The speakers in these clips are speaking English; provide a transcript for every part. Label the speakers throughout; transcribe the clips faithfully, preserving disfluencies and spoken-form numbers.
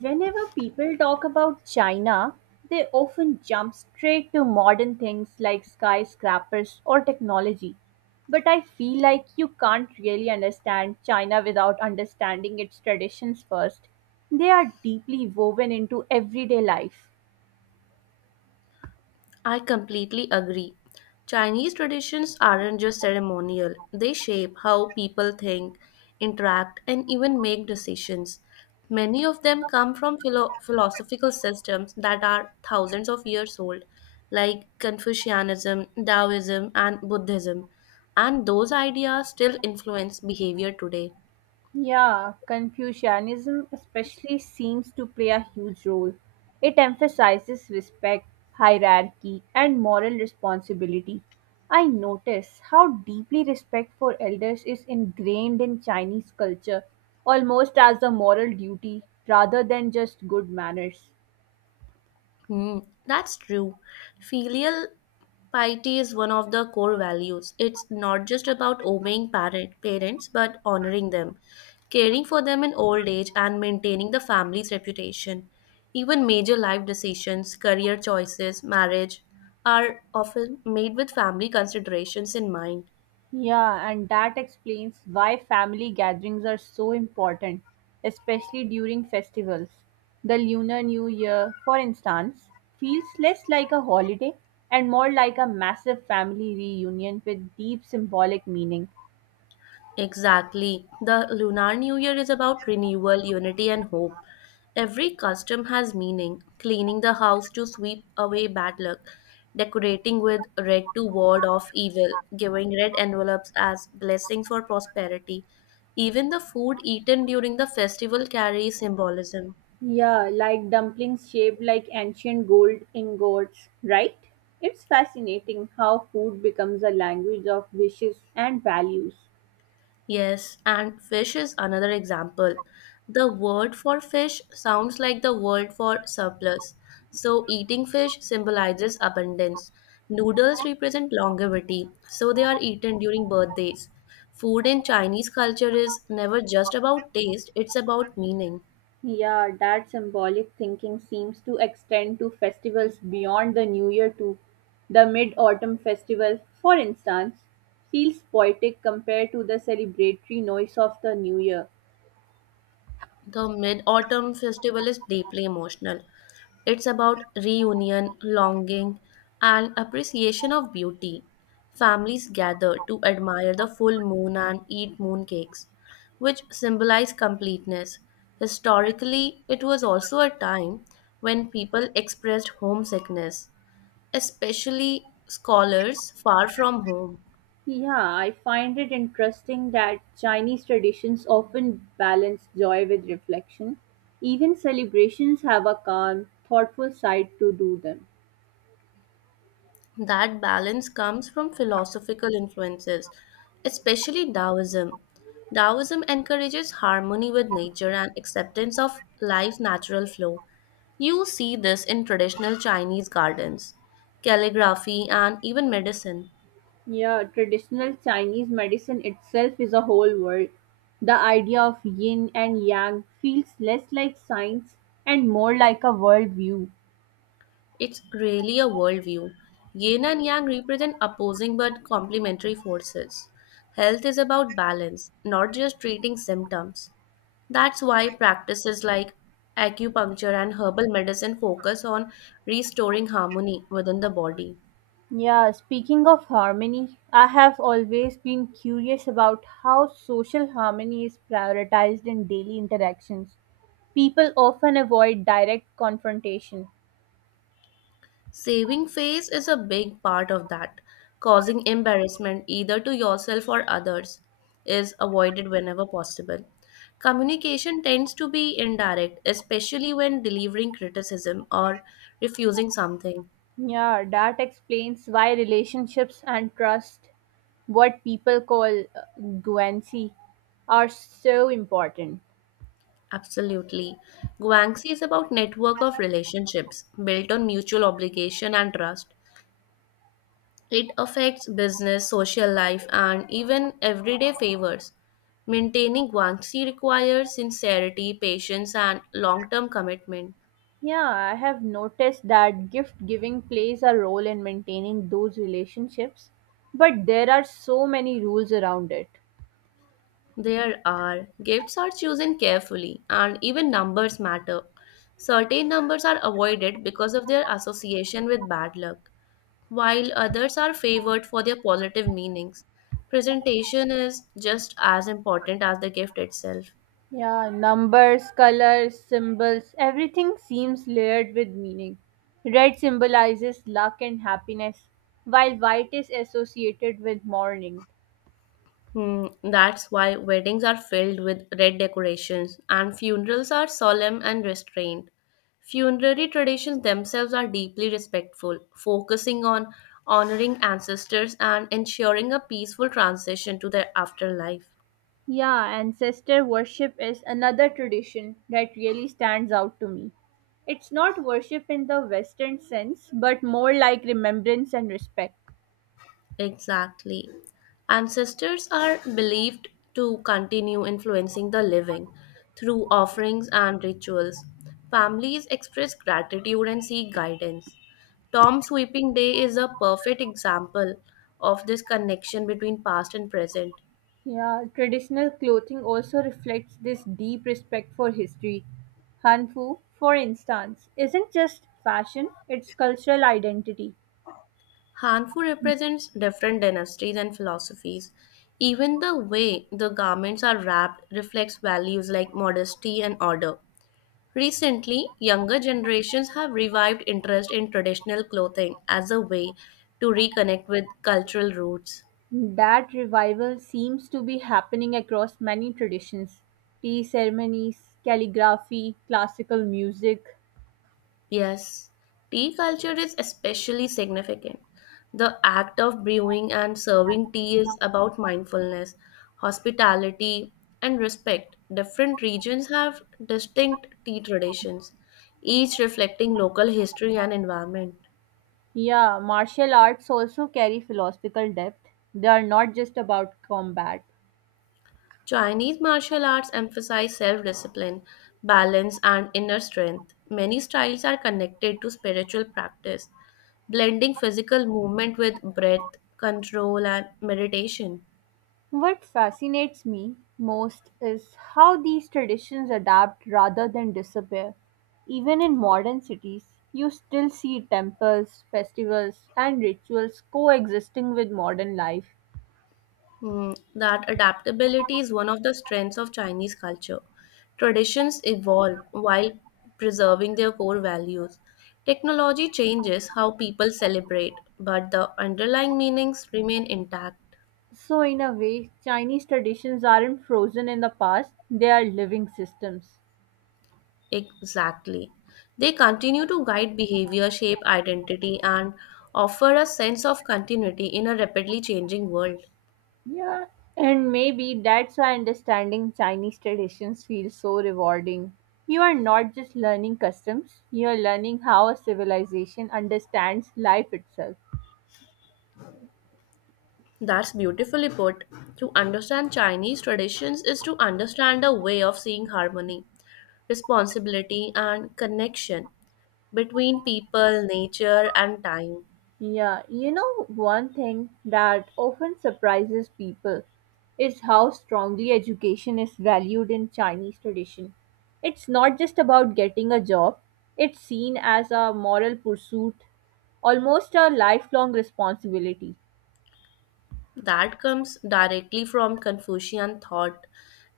Speaker 1: Whenever people talk about China, they often jump straight to modern things like skyscrapers or technology. But I feel like you can't really understand China without understanding its traditions first. They are deeply woven into everyday life.
Speaker 2: I completely agree. Chinese traditions aren't just ceremonial, they shape how people think, interact, and even make decisions. Many of them come from philo- philosophical systems that are thousands of years old, like Confucianism, Taoism, and Buddhism, and those ideas still influence behavior today.
Speaker 1: Yeah, Confucianism especially seems to play a huge role. It emphasizes respect, hierarchy, and moral responsibility. I notice how deeply respect for elders is ingrained in Chinese culture, almost as a moral duty rather than just good manners.
Speaker 2: Hmm, that's true. Filial piety is one of the core values. It's not just about obeying parent, parents, but honoring them, caring for them in old age, and maintaining the family's reputation. Even major life decisions, career choices, marriage are often made with family considerations in mind.
Speaker 1: Yeah, and that explains why family gatherings are so important, especially during festivals. The Lunar New Year, for instance, feels less like a holiday and more like a massive family reunion with deep symbolic meaning.
Speaker 2: Exactly. The Lunar New Year is about renewal, unity, and hope. Every custom has meaning. Cleaning the house to sweep away bad luck, decorating with red to ward off evil, giving red envelopes as blessings for prosperity. Even the food eaten during the festival carries symbolism.
Speaker 1: Yeah, like dumplings shaped like ancient gold ingots, right? It's fascinating how food becomes a language of wishes and values.
Speaker 2: Yes, and fish is another example. The word for fish sounds like the word for surplus. So, eating fish symbolizes abundance. Noodles represent longevity, so they are eaten during birthdays. Food in Chinese culture is never just about taste, it's about meaning.
Speaker 1: Yeah, that symbolic thinking seems to extend to festivals beyond the New Year too. The Mid Autumn Festival, for instance, feels poetic compared to the celebratory noise of the New Year.
Speaker 2: The Mid Autumn Festival is deeply emotional. It's about reunion, longing, and appreciation of beauty. Families gather to admire the full moon and eat mooncakes, which symbolize completeness. Historically, it was also a time when people expressed homesickness, especially scholars far from home.
Speaker 1: Yeah, I find it interesting that Chinese traditions often balance joy with reflection. Even celebrations have a calm, thoughtful side to do them.
Speaker 2: That balance comes from philosophical influences, especially Taoism. Taoism encourages harmony with nature and acceptance of life's natural flow. You see this in traditional Chinese gardens, calligraphy, and even medicine.
Speaker 1: Yeah, traditional Chinese medicine itself is a whole world. The idea of yin and yang feels less like science and more like a worldview.
Speaker 2: It's really a worldview. Yin and Yang represent opposing but complementary forces. Health is about balance, not just treating symptoms. That's why practices like acupuncture and herbal medicine focus on restoring harmony within the body.
Speaker 1: Yeah, speaking of harmony, I have always been curious about how social harmony is prioritized in daily interactions. People often avoid direct confrontation.
Speaker 2: Saving face is a big part of that. Causing embarrassment either to yourself or others is avoided whenever possible. Communication tends to be indirect, especially when delivering criticism or refusing something.
Speaker 1: Yeah, that explains why relationships and trust, what people call guancy, are so important.
Speaker 2: Absolutely. Guangxi is about network of relationships built on mutual obligation and trust. It affects business, social life, and even everyday favors. Maintaining Guangxi requires sincerity, patience, and long term commitment.
Speaker 1: Yeah, I have noticed that gift giving plays a role in maintaining those relationships, but there are so many rules around it.
Speaker 2: There are gifts are chosen carefully, and even numbers matter. Certain numbers are avoided because of their association with bad luck, while others are favored for their positive meanings. Presentation is just as important as the gift itself.
Speaker 1: Yeah, numbers, colors, symbols, everything seems layered with meaning. Red symbolizes luck and happiness, while white is associated with mourning.
Speaker 2: Hmm, that's why weddings are filled with red decorations and funerals are solemn and restrained. Funerary traditions themselves are deeply respectful, focusing on honoring ancestors and ensuring a peaceful transition to their afterlife.
Speaker 1: Yeah, ancestor worship is another tradition that really stands out to me. It's not worship in the Western sense, but more like remembrance and respect.
Speaker 2: Exactly. Ancestors are believed to continue influencing the living through offerings and rituals. Families express gratitude and seek guidance. Tom Sweeping Day is a perfect example of this connection between past and present.
Speaker 1: Yeah, traditional clothing also reflects this deep respect for history. Hanfu, for instance, isn't just fashion, it's cultural identity.
Speaker 2: Hanfu represents different dynasties and philosophies. Even the way the garments are wrapped reflects values like modesty and order. Recently, younger generations have revived interest in traditional clothing as a way to reconnect with cultural roots.
Speaker 1: That revival seems to be happening across many traditions: tea ceremonies, calligraphy, classical music.
Speaker 2: Yes, tea culture is especially significant. The act of brewing and serving tea is about mindfulness, hospitality, and respect. Different regions have distinct tea traditions, each reflecting local history and environment.
Speaker 1: Yeah, martial arts also carry philosophical depth. They are not just about combat.
Speaker 2: Chinese martial arts emphasize self discipline, balance, and inner strength. Many styles are connected to spiritual practice, blending physical movement with breath, control, and meditation.
Speaker 1: What fascinates me most is how these traditions adapt rather than disappear. Even in modern cities, you still see temples, festivals, and rituals coexisting with modern life.
Speaker 2: Hmm, that adaptability is one of the strengths of Chinese culture. Traditions evolve while preserving their core values. Technology changes how people celebrate, but the underlying meanings remain intact.
Speaker 1: So, in a way, Chinese traditions aren't frozen in the past, they are living systems.
Speaker 2: Exactly. They continue to guide behavior, shape identity, and offer a sense of continuity in a rapidly changing world.
Speaker 1: Yeah, and maybe that's why understanding Chinese traditions feels so rewarding. You are not just learning customs, you are learning how a civilization understands life itself.
Speaker 2: That's beautifully put. To understand Chinese traditions is to understand a way of seeing harmony, responsibility, and connection between people, nature, and time.
Speaker 1: Yeah, you know, one thing that often surprises people is how strongly education is valued in Chinese tradition. It's not just about getting a job, it's seen as a moral pursuit, almost a lifelong responsibility.
Speaker 2: That comes directly from Confucian thought.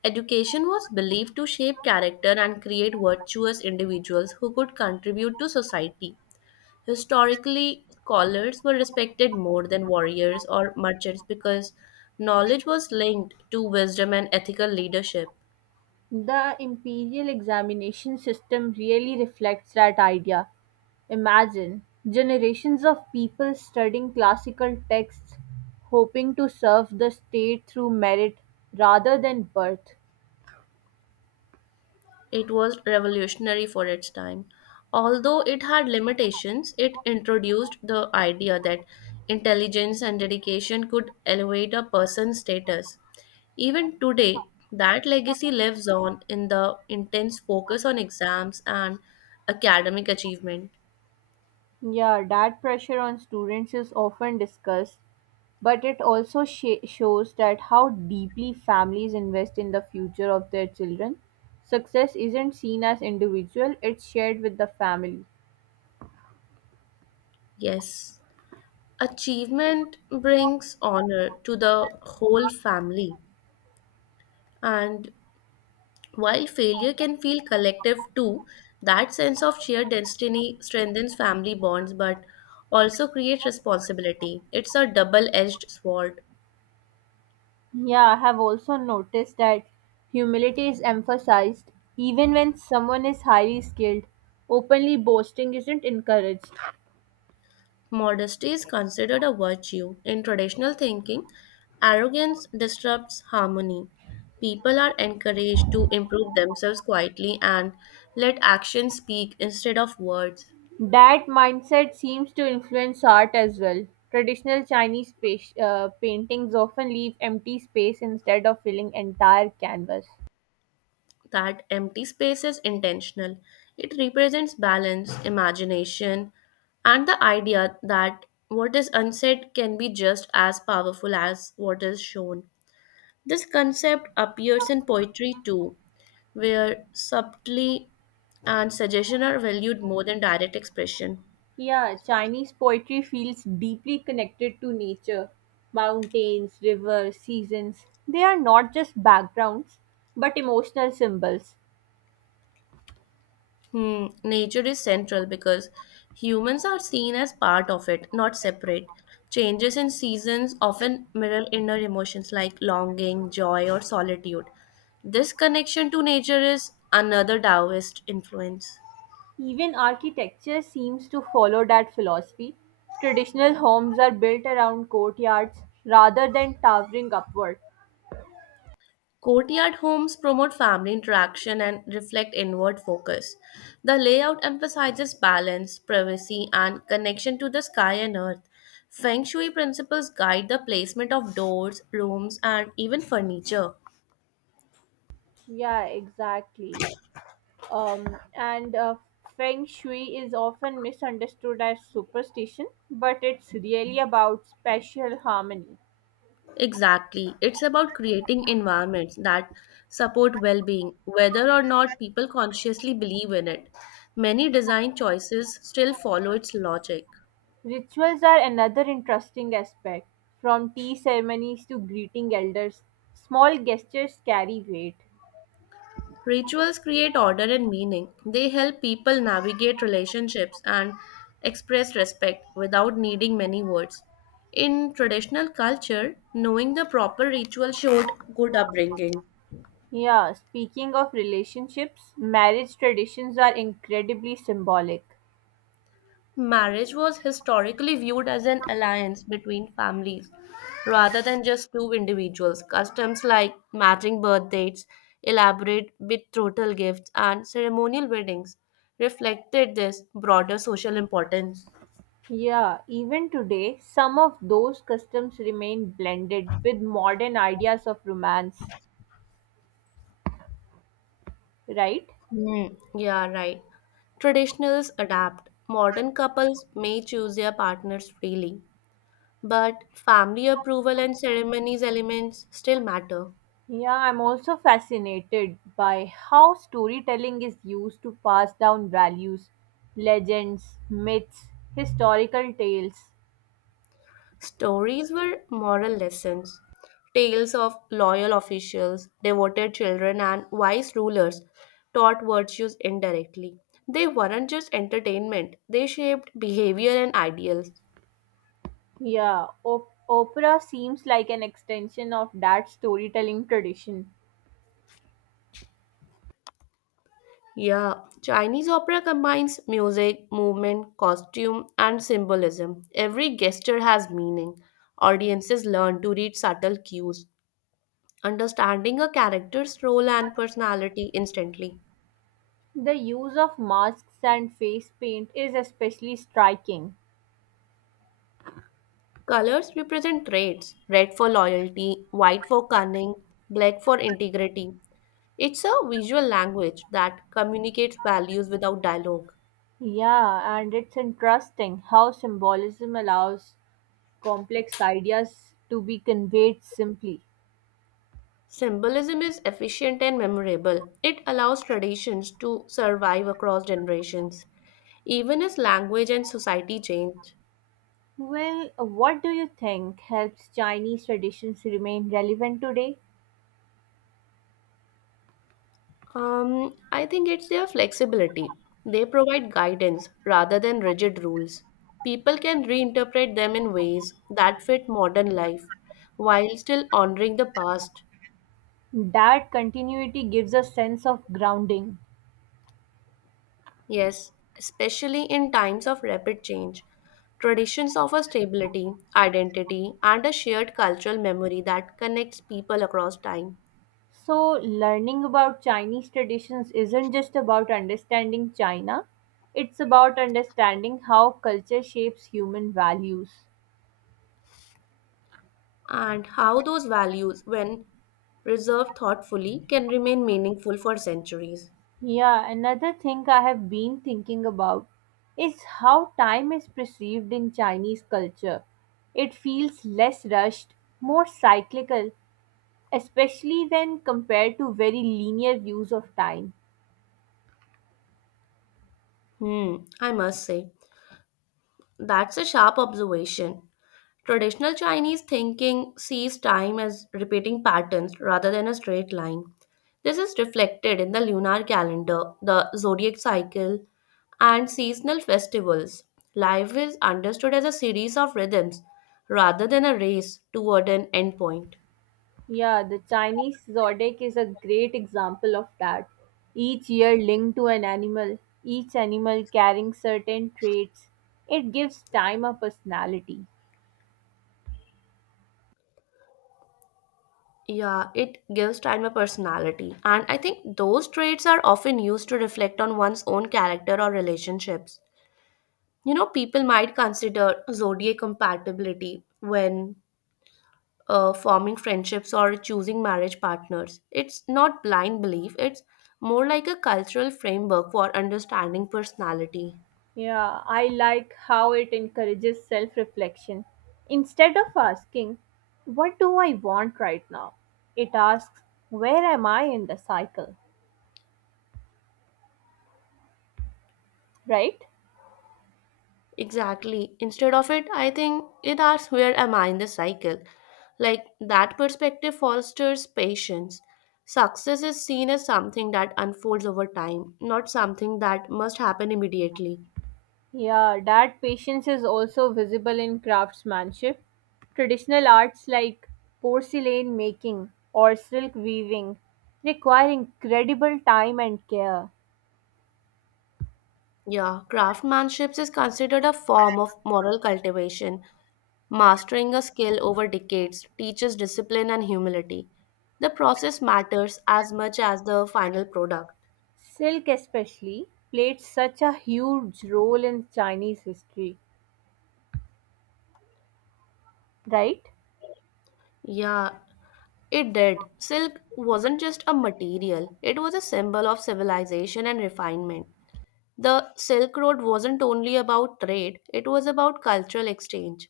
Speaker 2: Education was believed to shape character and create virtuous individuals who could contribute to society. Historically, scholars were respected more than warriors or merchants because knowledge was linked to wisdom and ethical leadership.
Speaker 1: The imperial examination system really reflects that idea. Imagine generations of people studying classical texts, hoping to serve the state through merit rather than birth.
Speaker 2: It was revolutionary for its time. Although it had limitations, it introduced the idea that intelligence and dedication could elevate a person's status. Even today, that legacy lives on in the intense focus on exams and academic achievement.
Speaker 1: Yeah, that pressure on students is often discussed, but it also sh- shows that how deeply families invest in the future of their children. Success isn't seen as individual, it's shared with the family.
Speaker 2: Yes, achievement brings honor to the whole family, and while failure can feel collective too, that sense of shared destiny strengthens family bonds but also creates responsibility. It's a double edged sword.
Speaker 1: Yeah, I have also noticed that humility is emphasized even when someone is highly skilled. Openly boasting isn't encouraged.
Speaker 2: Modesty is considered a virtue. In traditional thinking, arrogance disrupts harmony. People are encouraged to improve themselves quietly and let actions speak instead of words.
Speaker 1: That mindset seems to influence art as well. Traditional Chinese pa- uh, paintings often leave empty space instead of filling entire canvas.
Speaker 2: That empty space is intentional. It represents balance, imagination, and the idea that what is unsaid can be just as powerful as what is shown. This concept appears in poetry too, where subtlety and suggestion are valued more than direct expression.
Speaker 1: Yeah, Chinese poetry feels deeply connected to nature, mountains, rivers, seasons. They are not just backgrounds, but emotional symbols.
Speaker 2: Hmm, nature is central because humans are seen as part of it, not separate. Changes in seasons often mirror inner emotions like longing, joy, or solitude. This connection to nature is another Taoist influence.
Speaker 1: Even architecture seems to follow that philosophy. Traditional homes are built around courtyards rather than towering upward.
Speaker 2: Courtyard homes promote family interaction and reflect inward focus. The layout emphasizes balance, privacy, and connection to the sky and earth. Feng Shui principles guide the placement of doors, rooms, and even furniture.
Speaker 1: Yeah, exactly. Um, and uh, Feng Shui is often misunderstood as superstition, but it's really about spatial harmony.
Speaker 2: Exactly. It's about creating environments that support well being, whether or not people consciously believe in it. Many design choices still follow its logic.
Speaker 1: Rituals are another interesting aspect, from tea ceremonies to greeting elders. Small gestures carry weight.
Speaker 2: Rituals create order and meaning. They help people navigate relationships and express respect without needing many words. In traditional culture, knowing the proper ritual showed good upbringing.
Speaker 1: Yeah, speaking of relationships, marriage traditions are incredibly symbolic.
Speaker 2: Marriage was historically viewed as an alliance between families rather than just two individuals. Customs like matching birth dates, elaborate betrothal gifts, and ceremonial weddings reflected this broader social importance.
Speaker 1: Yeah, even today, some of those customs remain blended with modern ideas of romance, right?
Speaker 2: Mm, yeah, right. Traditionals adapt. Modern couples may choose their partners freely, but family approval and ceremonies elements still matter.
Speaker 1: Yeah, I'm also fascinated by how storytelling is used to pass down values, legends, myths, historical tales.
Speaker 2: Stories were moral lessons, tales of loyal officials, devoted children, and wise rulers taught virtues indirectly. They weren't just entertainment, they shaped behavior and ideals.
Speaker 1: Yeah, op- opera seems like an extension of that storytelling tradition.
Speaker 2: Yeah, Chinese opera combines music, movement, costume, and symbolism. Every gesture has meaning. Audiences learn to read subtle cues, understanding a character's role and personality instantly.
Speaker 1: The use of masks and face paint is especially striking.
Speaker 2: Colors represent traits red for loyalty, white for cunning, black for integrity. It's a visual language that communicates values without dialogue.
Speaker 1: Yeah, and it's interesting how symbolism allows complex ideas to be conveyed simply.
Speaker 2: Symbolism is efficient and memorable. It allows traditions to survive across generations, even as language and society change.
Speaker 1: Well, what do you think helps Chinese traditions remain relevant today?
Speaker 2: Um, I think it's their flexibility. They provide guidance rather than rigid rules. People can reinterpret them in ways that fit modern life while still honoring the past.
Speaker 1: That continuity gives a sense of grounding.
Speaker 2: Yes, especially in times of rapid change. Traditions offer stability, identity, and a shared cultural memory that connects people across time.
Speaker 1: So, learning about Chinese traditions isn't just about understanding China, it's about understanding how culture shapes human values.
Speaker 2: And how those values, when preserved thoughtfully, can remain meaningful for centuries.
Speaker 1: Yeah, another thing I have been thinking about is how time is perceived in Chinese culture. It feels less rushed, more cyclical, especially when compared to very linear views of time.
Speaker 2: Hmm, I must say, that's a sharp observation. Traditional Chinese thinking sees time as repeating patterns rather than a straight line. This is reflected in the lunar calendar, the zodiac cycle, and seasonal festivals. Life is understood as a series of rhythms rather than a race toward an endpoint.
Speaker 1: Yeah, the Chinese zodiac is a great example of that. Each year linked to an animal, each animal carrying certain traits. It gives time a personality.
Speaker 2: Yeah, it gives time a personality. And I think those traits are often used to reflect on one's own character or relationships. You know, people might consider zodiac compatibility when uh, forming friendships or choosing marriage partners. It's not blind belief, it's more like a cultural framework for understanding personality.
Speaker 1: Yeah, I like how it encourages self reflection. Instead of asking, "What do I want right now?" it asks, "Where am I in the cycle?" Right?
Speaker 2: Exactly. Instead of it, I think it asks where am I in the cycle? Like that perspective fosters patience. Success is seen as something that unfolds over time, not something that must happen immediately.
Speaker 1: Yeah, that patience is also visible in craftsmanship. Traditional arts like porcelain making or silk weaving require incredible time and care.
Speaker 2: Yeah, craftsmanship is considered a form of moral cultivation. Mastering a skill over decades teaches discipline and humility. The process matters as much as the final product.
Speaker 1: Silk, especially, played such a huge role in Chinese history, right?
Speaker 2: Yeah, it did. Silk wasn't just a material, it was a symbol of civilization and refinement. The Silk Road wasn't only about trade, it was about cultural exchange,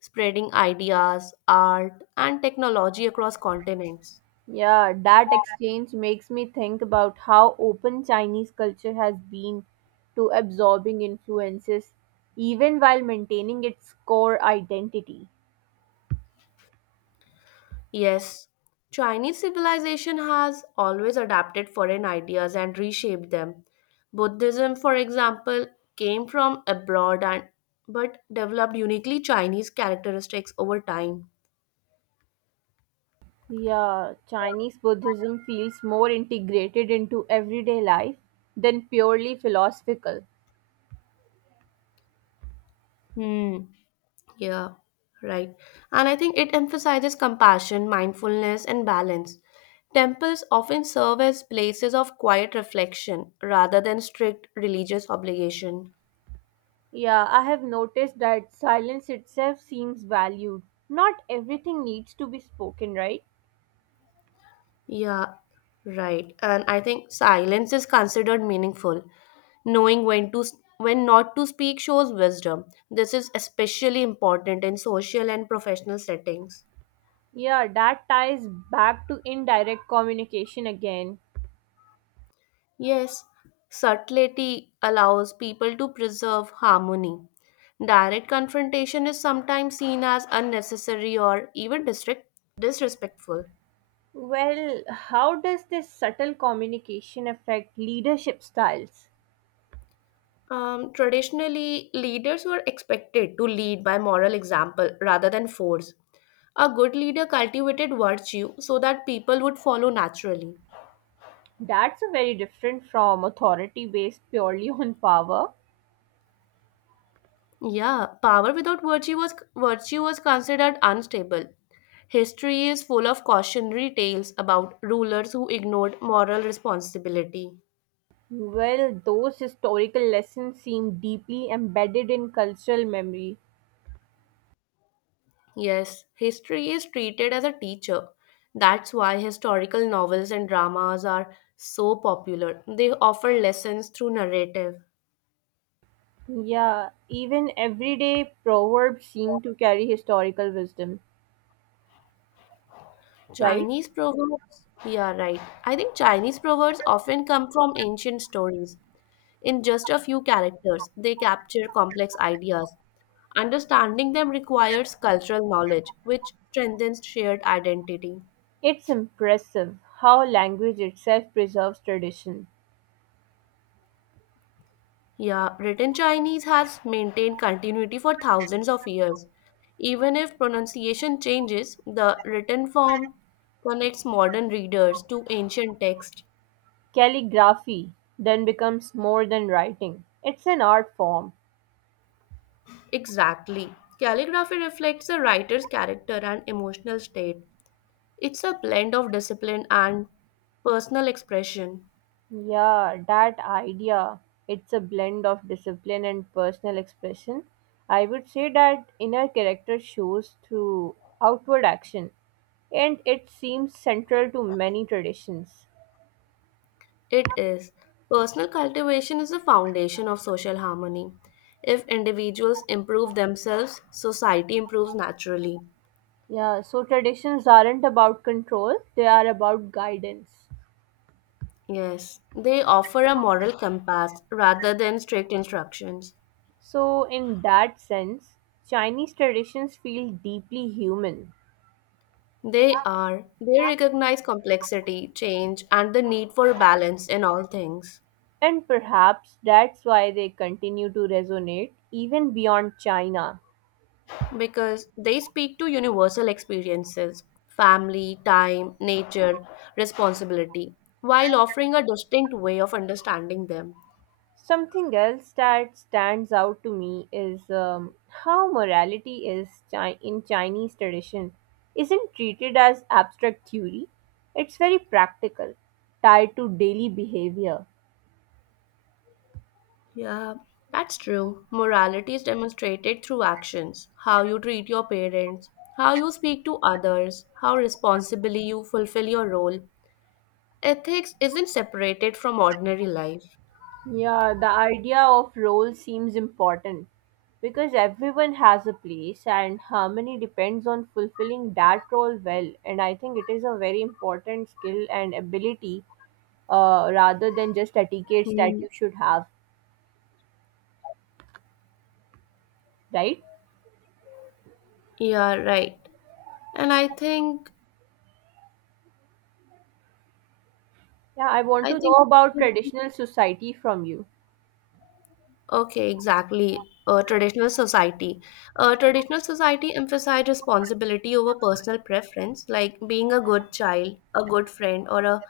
Speaker 2: spreading ideas, art, and technology across continents.
Speaker 1: Yeah, that exchange makes me think about how open Chinese culture has been to absorbing influences, even while maintaining its core identity.
Speaker 2: Yes, Chinese civilization has always adapted foreign ideas and reshaped them. Buddhism, for example, came from abroad and but developed uniquely Chinese characteristics over time.
Speaker 1: Yeah, Chinese Buddhism feels more integrated into everyday life than purely philosophical.
Speaker 2: Hmm. Yeah. Right. And I think it emphasizes compassion, mindfulness, and balance. Temples often serve as places of quiet reflection rather than strict religious obligation.
Speaker 1: Yeah, I have noticed that silence itself seems valued. Not everything needs to be spoken, right?
Speaker 2: Yeah, right. And I think silence is considered meaningful. Knowing when to s- when not to speak shows wisdom. This is especially important in social and professional settings.
Speaker 1: Yeah, that ties back to indirect communication again.
Speaker 2: Yes, subtlety allows people to preserve harmony. Direct confrontation is sometimes seen as unnecessary or even disrespect- disrespectful.
Speaker 1: Well, how does this subtle communication affect leadership styles?
Speaker 2: Um, traditionally, leaders were expected to lead by moral example rather than force. A good leader cultivated virtue so that people would follow naturally.
Speaker 1: That's a very different from authority based purely on power.
Speaker 2: Yeah, power without virtue was virtue was considered unstable. History is full of cautionary tales about rulers who ignored moral responsibility.
Speaker 1: Well, those historical lessons seem deeply embedded in cultural memory.
Speaker 2: Yes, history is treated as a teacher. That's why historical novels and dramas are so popular. They offer lessons through narrative.
Speaker 1: Yeah, even everyday proverbs seem to carry historical wisdom, right?
Speaker 2: Chinese proverbs, yeah, right. I think Chinese proverbs often come from ancient stories. In just a few characters, they capture complex ideas. Understanding them requires cultural knowledge, which strengthens shared identity.
Speaker 1: It's impressive how language itself preserves tradition.
Speaker 2: Yeah, written Chinese has maintained continuity for thousands of years. Even if pronunciation changes, the written form connects modern readers to ancient text.
Speaker 1: Calligraphy then becomes more than writing, it's an art form.
Speaker 2: Exactly. Calligraphy reflects the writer's character and emotional state. It's a blend of discipline and personal expression.
Speaker 1: Yeah, that idea. It's a blend of discipline and personal expression. I would say that inner character shows through outward action, and it seems central to many traditions.
Speaker 2: It is. Personal cultivation is the foundation of social harmony. If individuals improve themselves, society improves naturally.
Speaker 1: Yeah, so traditions aren't about control, they are about guidance.
Speaker 2: Yes, they offer a moral compass rather than strict instructions.
Speaker 1: So, in that sense, Chinese traditions feel deeply human,
Speaker 2: They are, they recognize complexity, change, and the need for balance in all things
Speaker 1: and perhaps that's why they continue to resonate even beyond China.
Speaker 2: because they speak to universal experiences family, time, nature, responsibility while offering a distinct way of understanding them.
Speaker 1: Something else that stands out to me is um, how morality is chi- in Chinese tradition isn't treated as abstract theory. It's very practical, tied to daily behavior.
Speaker 2: Yeah, that's true. Morality is demonstrated through actions how you treat your parents, how you speak to others, how responsibly you fulfill your role. Ethics isn't separated from ordinary life.
Speaker 1: Yeah, the idea of role seems important because everyone has a place and harmony depends on fulfilling that role well. And I think it is a very important skill and ability uh, rather than just etiquettes
Speaker 2: Hmm.
Speaker 1: that you should have, right?
Speaker 2: Yeah, right. And I think,
Speaker 1: Yeah, I want
Speaker 2: I
Speaker 1: to know
Speaker 2: think.
Speaker 1: about traditional society from you.
Speaker 2: Okay, exactly. Uh, traditional society. Uh, traditional society emphasize responsibility over personal preference, like being a good child, a good friend, or a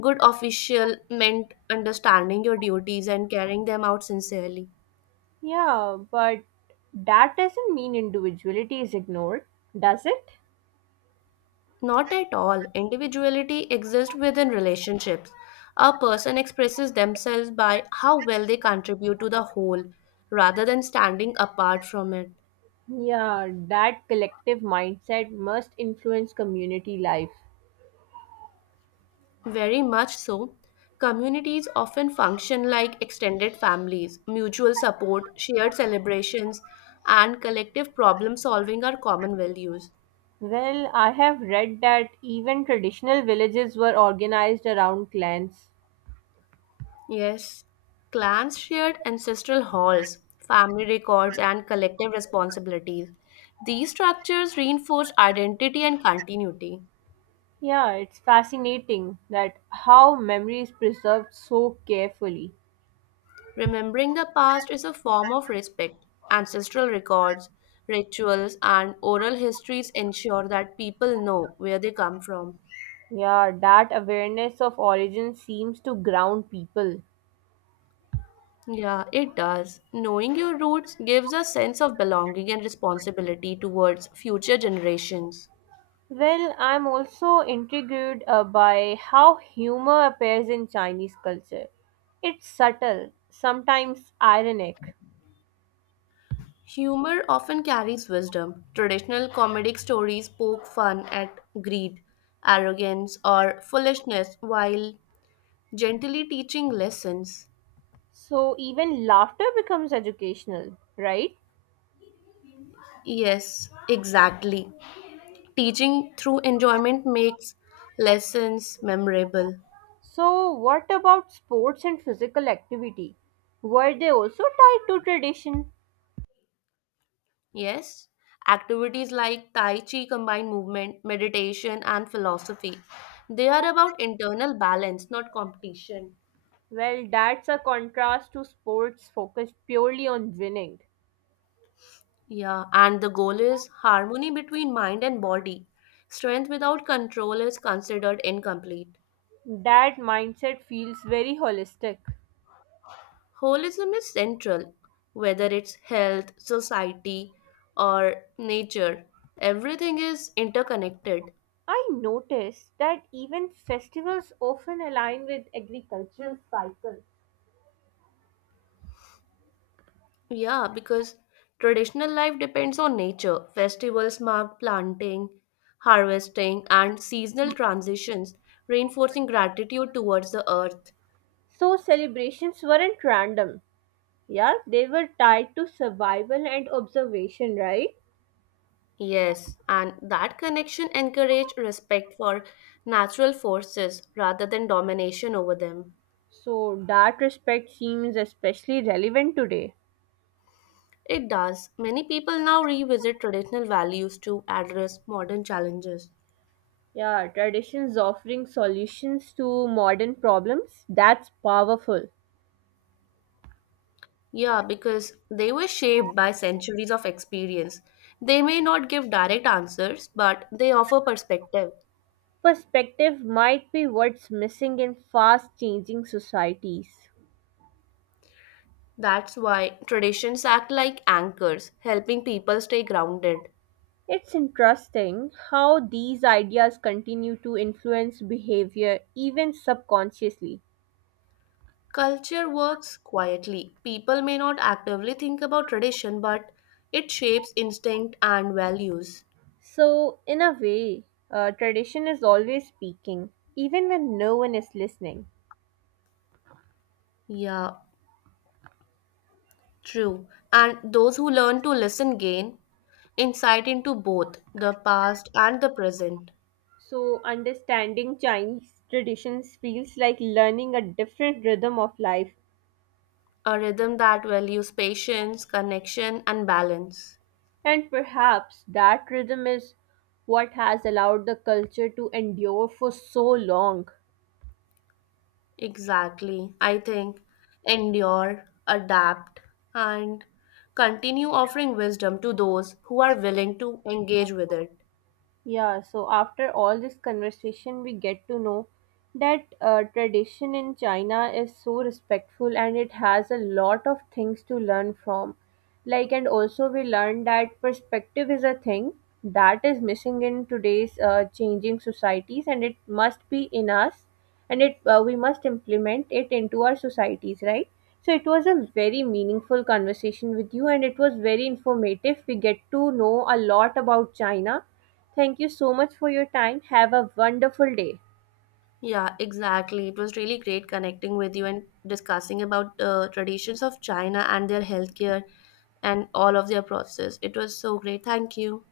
Speaker 2: good official meant understanding your duties and carrying them out sincerely.
Speaker 1: Yeah, but that doesn't mean individuality is ignored, does it?
Speaker 2: Not at all. Individuality exists within relationships. A person expresses themselves by how well they contribute to the whole rather than standing apart from it.
Speaker 1: Yeah, that collective mindset must influence community life.
Speaker 2: Very much so. Communities often function like extended families. Mutual support, shared celebrations, and collective problem solving are common values.
Speaker 1: Well, I have read that even traditional villages were organized around clans.
Speaker 2: Yes, clans shared ancestral halls, family records, and collective responsibilities. These structures reinforce identity and continuity.
Speaker 1: Yeah, it's fascinating that how memory is preserved so carefully.
Speaker 2: Remembering the past is a form of respect. Ancestral records, rituals, and oral histories ensure that people know where they come from.
Speaker 1: Yeah, that awareness of origin seems to ground people.
Speaker 2: Yeah, it does. Knowing your roots gives a sense of belonging and responsibility towards future generations.
Speaker 1: Well, I'm also intrigued uh, by how humor appears in Chinese culture. It's subtle, sometimes ironic.
Speaker 2: Humor often carries wisdom. Traditional comedic stories poke fun at greed, arrogance, or foolishness while gently teaching lessons.
Speaker 1: So even laughter becomes educational, right?
Speaker 2: Yes, exactly. Teaching through enjoyment makes lessons memorable.
Speaker 1: So, what about sports and physical activity? Were they also tied to tradition?
Speaker 2: Yes, activities like Tai Chi combine movement, meditation, and philosophy. They are about internal balance, not competition.
Speaker 1: Well, that's a contrast to sports focused purely on winning.
Speaker 2: Yeah, and the goal is harmony between mind and body. Strength without control is considered incomplete.
Speaker 1: That mindset feels very holistic.
Speaker 2: Holism is central, whether it's health, society, or nature. Everything is interconnected.
Speaker 1: I noticed that even festivals often align with agricultural cycles.
Speaker 2: Yeah, because traditional life depends on nature. Festivals mark planting, harvesting, and seasonal transitions, reinforcing gratitude towards the earth.
Speaker 1: So celebrations weren't random. Yeah, they were tied to survival and observation, right?
Speaker 2: Yes, and that connection encourage respect for natural forces rather than domination over them.
Speaker 1: So that respect seems especially relevant today.
Speaker 2: It does. Many people now revisit traditional values to address modern challenges.
Speaker 1: Yeah, traditions offering solutions to modern problems, that's powerful.
Speaker 2: Yeah, because they were shaped by centuries of experience. They may not give direct answers, but they offer perspective.
Speaker 1: Perspective might be what's missing in fast changing societies.
Speaker 2: That's why traditions act like anchors, helping people stay grounded.
Speaker 1: It's interesting how these ideas continue to influence behavior even subconsciously.
Speaker 2: Culture works quietly. People may not actively think about tradition, but it shapes instinct and values.
Speaker 1: So, in a way, uh, tradition is always speaking, even when no one is listening.
Speaker 2: Yeah, true. And those who learn to listen gain insight into both the past and the present,
Speaker 1: So, understanding Chinese traditions feels like learning a different rhythm of life,
Speaker 2: a rhythm that values patience, connection, and balance.
Speaker 1: and perhaps that rhythm is what has allowed the culture to endure for so long.
Speaker 2: Exactly. I think endure, adapt, and continue offering wisdom to those who are willing to engage with it.
Speaker 1: Yeah, so after all this conversation, we get to know that uh, tradition in China is so respectful and it has a lot of things to learn from. Like, and also we learned that perspective is a thing that is missing in today's uh, changing societies, and it must be in us, and it uh, we must implement it into our societies, right? So it was a very meaningful conversation with you, and it was very informative. We get to know a lot about China. Thank you so much for your time. Have a wonderful day.
Speaker 2: Yeah, exactly. It was really great connecting with you and discussing about uh, traditions of China and their healthcare and all of their process. It was so great. Thank you.